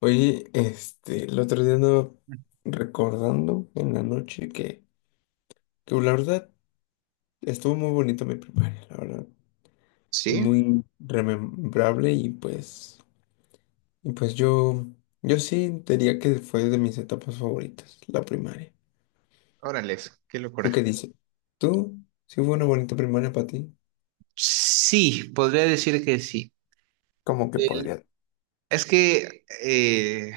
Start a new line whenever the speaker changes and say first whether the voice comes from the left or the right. left: Oye, el otro día andaba recordando en la noche que la verdad estuvo muy bonito mi primaria, la verdad,
right: Sí,
left: muy remembrable y pues yo sí diría que fue de mis etapas favoritas, la primaria.
right: órale, qué
left: ¿Tú
right: locura.
left: qué dices? ¿Tú? ¿Sí fue una bonita primaria para ti?
right: Sí, podría decir que sí.
left: ¿Cómo que
right: El-
left: podría?
right: Es que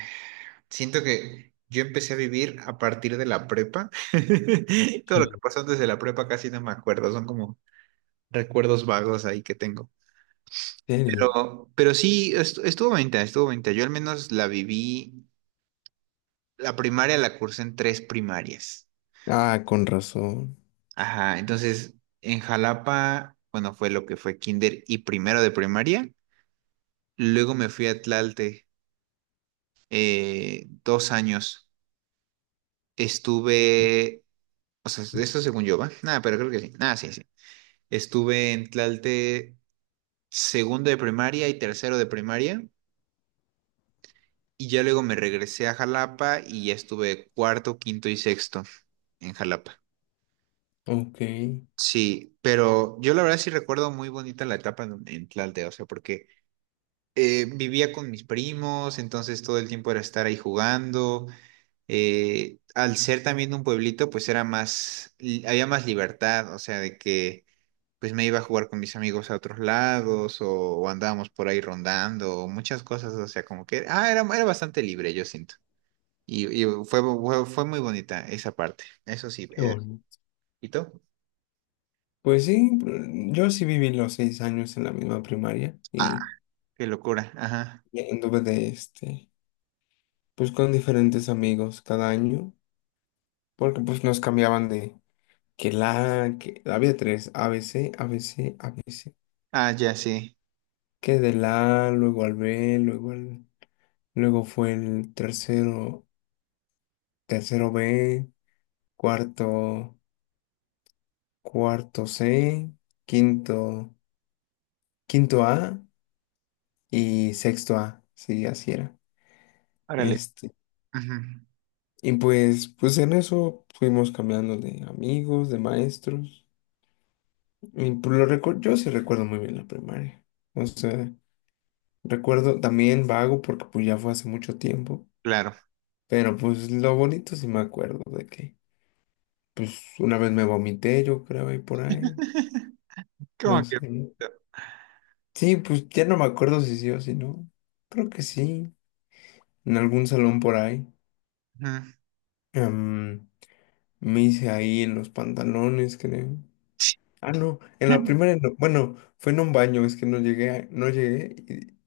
right: Siento que yo empecé a vivir a partir de la prepa. Todo lo que
left: Sí.
right: pasó antes de la prepa casi no me acuerdo, son como recuerdos vagos ahí que tengo.
left: ¿En serio?
right: Pero sí, estuvo bonita. Yo al menos la viví, la primaria la cursé en tres primarias.
left: Ah, con razón.
right: Ajá, entonces en Jalapa, bueno, fue lo que fue kinder y primero de primaria. Luego me fui a Tlalte dos años. Estuve, o sea, eso según yo, ¿va? Nada, pero creo que sí. Nada, sí, sí. Estuve en Tlalte segundo de primaria y tercero de primaria. Y ya luego me regresé a Jalapa y ya estuve cuarto, quinto y sexto en Jalapa.
left: Ok, qué
right: Sí, pero yo la verdad sí recuerdo muy bonita la etapa en Tlalte, o sea, porque vivía con mis primos, entonces todo el tiempo era estar ahí jugando. Al ser también un pueblito, pues era más, había más libertad, o sea, de que pues me iba a jugar con mis amigos a otros lados o andábamos por ahí rondando, o muchas cosas, o sea, como que, ah, era bastante libre, yo siento. Y fue muy bonita esa parte, eso sí.
left: bueno.
right: ¿Y tú?
left: Pues sí, yo sí viví los 6 años en la misma primaria
right: Ah,
left: y
right: qué locura, ajá.
left: Y anduve pues con diferentes amigos cada año, porque pues nos cambiaban de que había tres, A B B C A B C A B C
right: Ah, ya, sí.
left: luego al B, luego fue el tercero B, cuarto, cuarto C, quinto, quinto A y sexto A, sí, así era.
right: Órale.
left: Este,
right: Ujú.
left: y pues en eso fuimos cambiando de amigos, de maestros. Y por lo recuerdo, yo sí recuerdo muy bien la primaria. O sea, recuerdo también vago porque pues ya fue hace mucho tiempo.
right: Claro.
left: Pero pues lo bonito sí me acuerdo de que pues una vez me vomité, yo creo, ahí por ahí. No
right: ¿Cómo que
left: sé.
right: bonito?
left: Sí, pues ya no me acuerdo si sí o si no. Creo que sí. En algún salón por ahí.
right: Ujú.
left: Em, me hice ahí en los pantalones, creo. Ah, no, en la primera, bueno, fue en un baño, es que no llegué, no llegué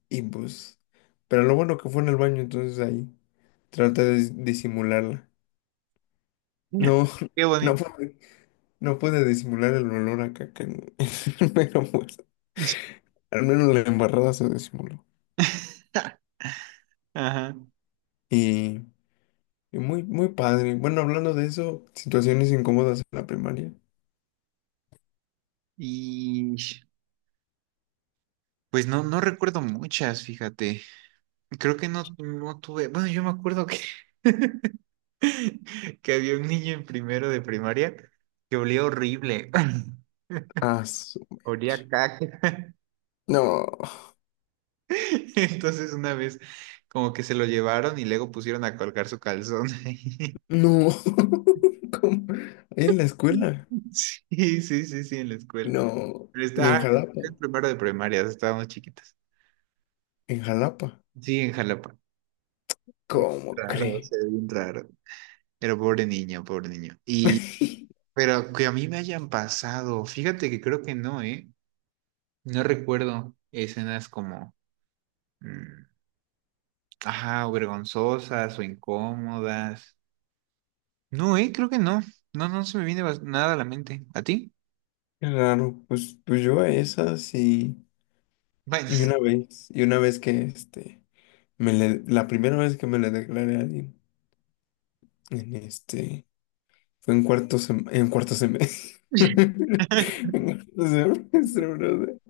left: y, pues, pero lo bueno que fue en el baño, entonces ahí traté de disimularla. No,
right: Qué
left: no
right: bonito.
left: pude, no pude disimular el olor a caca, pero pues, al menos la embarrada se disimuló.
right: Ajá.
left: Y, y muy, muy padre. Bueno, hablando de eso, situaciones incómodas en la primaria.
right: Y pues no, no recuerdo muchas, fíjate. Creo que no, no tuve. Bueno, yo me acuerdo que, que había un niño en primero de primaria que olía horrible.
left: Ah, su
right: Olía
left: mecha.
right: a caca.
left: No,
right: Entonces una vez como que se lo llevaron y luego pusieron a colgar su calzón ahí.
left: no, ¿cómo? En la escuela.
right: Sí, sí, sí, sí, en la escuela.
left: No,
right: Pero
left: y en
right: estaba
left: Jalapa,
right: en primero de primaria, estábamos chiquitas.
left: en Jalapa,
right: Sí, en Jalapa. Bien
left: ¿cómo
right: raro, o
left: cree?
right: sea, bien raro. Pero pobre niño, pobre niño. Pero que a mí me hayan pasado, fíjate que creo que no, ¿eh? No recuerdo escenas como, mm, ajá, o vergonzosas o incómodas. No, ¿eh? Creo que no. No, no se me viene nada a la mente. ¿A ti?
left: Claro, pues yo a esas y
right: Bueno,
left: y una vez que este, me le- la primera vez que me le declaré a alguien, en este, fue en en cuarto semestre. En cuarto semestre, brother.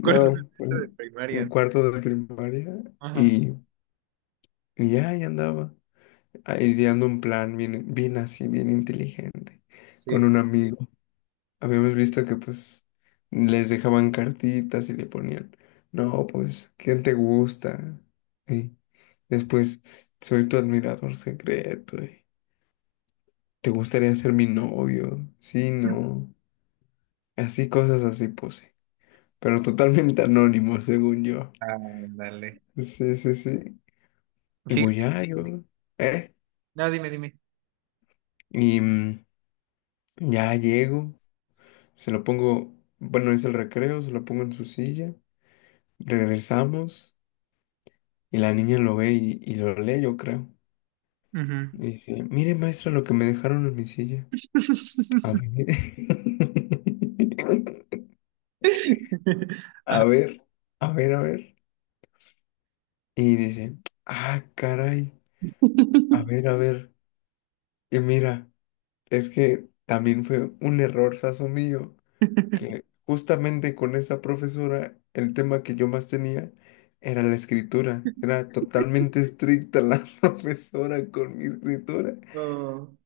right: cuarto
left: fue
right: semestre de
left: en
right: primaria.
left: cuarto de primaria
right: Ajá,
left: y, y ya ahí andaba, ideando un plan bien así, bien inteligente, con
right: sí.
left: un amigo. Habíamos visto que pues les dejaban cartitas y le ponían, no, pues, ¿quién te gusta? Y después, soy tu admirador secreto. Y, ¿te gustaría ser mi novio? Sí, no. Así cosas así puse. Pero totalmente anónimo, según yo.
right: Ándale.
left: Sí, sí, sí. Y voy
right: Fíjate.
left: ya, yo, ¿eh?
right: No, dime, dime.
left: Y ya llego, se lo pongo, bueno, es el recreo, se lo pongo en su silla, regresamos. Y la niña lo ve y lo lee, yo creo.
right: Ujú.
left: Y dice, mire, maestra, lo que me dejaron en mi silla. A ver. A ver, a ver, a ver. Y dice, ah, caray, a ver, a ver. Y mira, es que también fue un error sazo mío, que justamente con esa profesora, el tema que yo más tenía era la escritura. Era totalmente estricta la profesora con mi escritura.
right: No,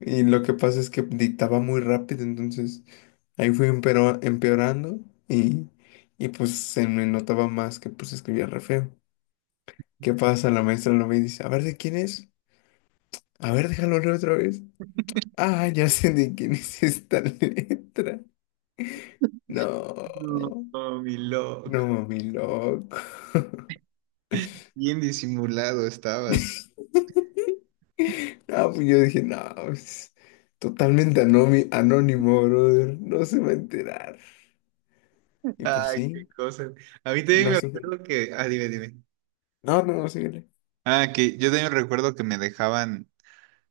left: Y lo que pasa es que dictaba muy rápido, entonces ahí fui empeorando y, y pues se me notaba más que pues escribía re feo. ¿Qué pasa? La maestra lo ve y dice, a ver, ¿de quién es? A ver, déjalo leer otra vez. Ah, ya sé de quién es esta letra. No,
right: no, no, mi
left: no,
right: loco.
left: mi loco.
right: Bien disimulado estabas.
left: Ah, pues yo dije, no, es totalmente anónimo, brother. No se va a enterar. Y pues
right: Ay,
left: sí,
right: qué cosas. A mí también
left: no
right: me
left: sé.
right: acuerdo que. Ah, dime, dime.
left: No, no, no, síguele.
right: Ah, que yo también recuerdo que me dejaban.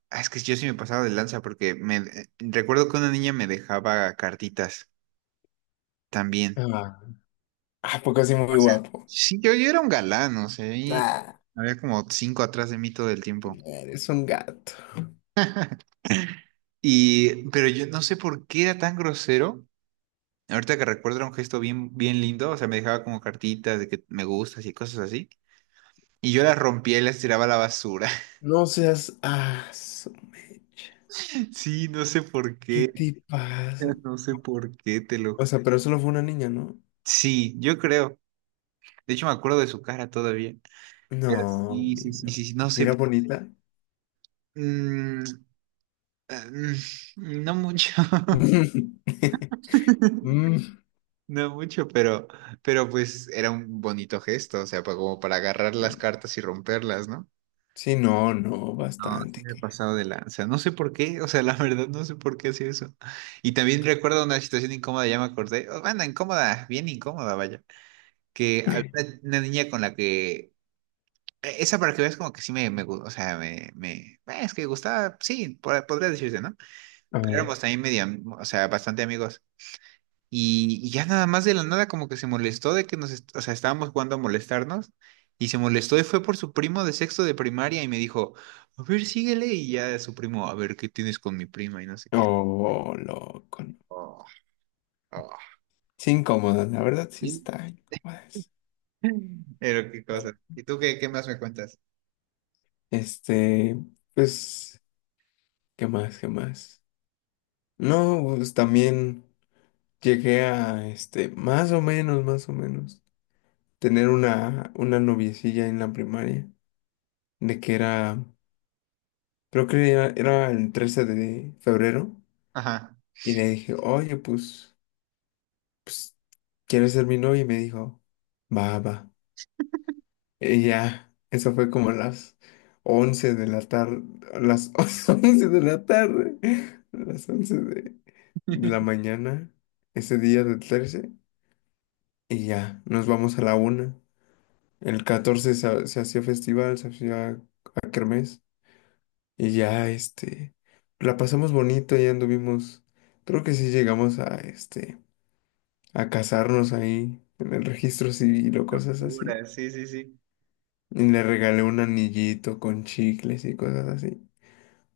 right: Ah, es que yo sí me pasaba de lanza porque me recuerdo que una niña me dejaba cartitas también.
left: Ah, Ah, porque así muy guapo.
right: Sí, yo era un galán, o sea, y
left: Ah,
right: había como cinco atrás de mí todo el tiempo.
left: eres un gato.
right: Y, pero yo no sé por qué era tan grosero. Ahorita que recuerdo era un gesto bien, bien lindo, o sea, me dejaba como cartitas de que me gustas y cosas así. Y yo las rompía y las tiraba a la basura.
left: No seas. Ah, su mecha.
right: Sí, no sé por
left: ¿Qué
right: qué.
left: te pasa?
right: No sé por qué te lo...
left: O sea, pero solo fue una niña, ¿no?
right: Sí, yo creo. De hecho, me acuerdo de su cara todavía. Pero
left: No,
right: sí, sí, sí,
left: mira.
right: sí, sí, no sé.
left: Mira bonita.
right: Mm, no mucho.
left: Mm,
right: No mucho, pero pues era un bonito gesto, o sea, como para agarrar las
left: bueno.
right: cartas y romperlas, ¿no?
left: Sí, no, no,
right: No, sí
left: bastante.
right: me he pasado de lanza. No sé por qué, o sea, la verdad no sé por qué hacía eso. Y también recuerdo una situación incómoda, ya me acordé. Oh, bueno, incómoda, bien incómoda, vaya. Que había una niña con la que esa para que veas como que sí o sea, es que gustaba, sí, podría decirse, ¿no? Pero
left: Ah,
right: éramos también medio, o sea, bastante amigos. Y ya nada más de la nada como que se molestó de que o sea, estábamos jugando a molestarnos y se molestó y fue por su primo de sexto de primaria y me dijo, a ver, síguele y ya su primo, a ver, ¿qué tienes con mi prima? Y no sé qué.
left: oh, loco. No.
right: Oh, oh.
left: Sí, incómoda, la verdad sí
right: Bien.
left: está incómoda.
right: Pero qué cosa. ¿Y tú qué más me cuentas?
left: Este, pues, ¿qué más? ¿Qué más? No, pues también llegué a, más o menos, tener una noviecilla en la primaria, de que era, creo que era, era el 13 de febrero,
right: Ajá.
left: y le dije, oye, pues, ¿quieres ser mi novia? Y me dijo, va, va. Y ya, eso fue como a las 11 de la tarde, a las 11 de la tarde, a las 11 de la mañana, ese día del 13. Y ya, nos vamos a la 1. El 14 se hacía festival, se hacía a kermés. Y ya, la pasamos bonito, ya anduvimos. Creo que sí llegamos a casarnos ahí en el registro civil o cosas así.
right: Locura, sí, sí, sí.
left: Y le regalé un anillito con chicles y cosas así.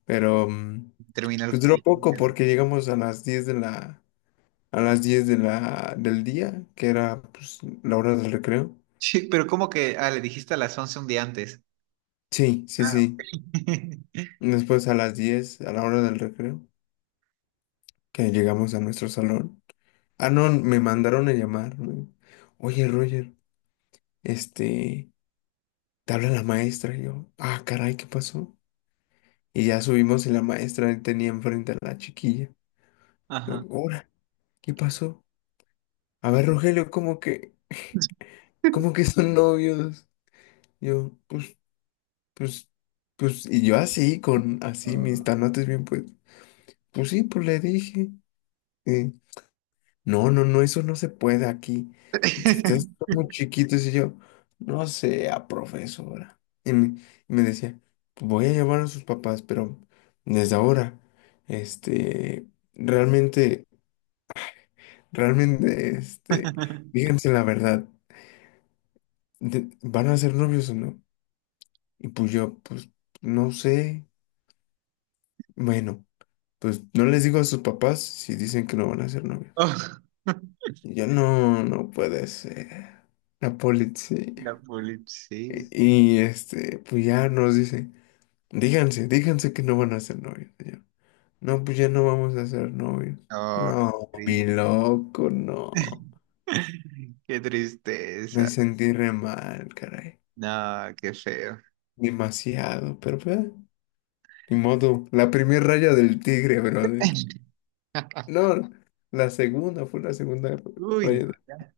left: Pero,
right: Terminó el
left: pues duró poco porque llegamos a las 10 de la, a las 10 de la, del día, que era, pues, la hora del recreo.
right: sí, pero como que, ah, le dijiste a las 11 un día antes.
left: Sí, sí,
right: Ah,
left: sí.
right: ok.
left: Después a las 10 a la hora del recreo, que llegamos a nuestro salón. Ah, no, me mandaron a llamar. ¿No? Oye, Roger, este, te habla la maestra. Y yo, ah, caray, ¿qué pasó? Y ya subimos y la maestra tenía enfrente a la chiquilla. Yo,
right: Ajá.
left: ahora, ¿qué pasó? A ver, Rogelio, ¿cómo que son novios? Yo, pues, pues, y yo así, con así mis
right: Ah.
left: tanotes bien, pues sí, pues le dije. eh, No, no, no, eso no se puede aquí. Ustedes son muy chiquitos y yo, no sea profesora. Y me decía, voy a llamar a sus papás, pero desde ahora, este, realmente, realmente, díganse la verdad, ¿van a ser novios o no? Y pues yo, pues, no sé. Bueno, pues no les digo a sus papás si dicen que no van a ser novios.
right: Oh,
left: Y yo, no, no puede ser. La
right: la
left: policía.
right: polipsia.
left: Y, pues ya nos dice, díganse que no van a ser novios. Y yo, no, pues ya no vamos a ser novios.
right: Ah,
left: No, mi
right: sí.
left: loco, no.
right: Qué
left: Me
right: tristeza.
left: sentí re mal, caray.
right: No, qué feo.
left: Demasiado, pero pues, ni modo. La primera raya del tigre, brother. No, la segunda fue la segunda
right: Uy,
left: raya
right: no,
left: del
right: ya.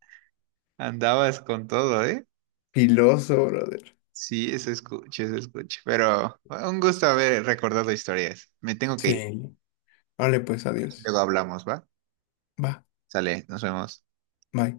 right: Andabas con todo, ¿eh?
left: filoso, brother.
right: Sí, eso escucho, eso escucho. Pero bueno, un gusto haber recordado historias. Me tengo que ir.
left: Sí. Vale, pues
right: A ver si
left: adiós.
right: luego hablamos, ¿va?
left: Va,
right: Sale, nos vemos.
left: bye.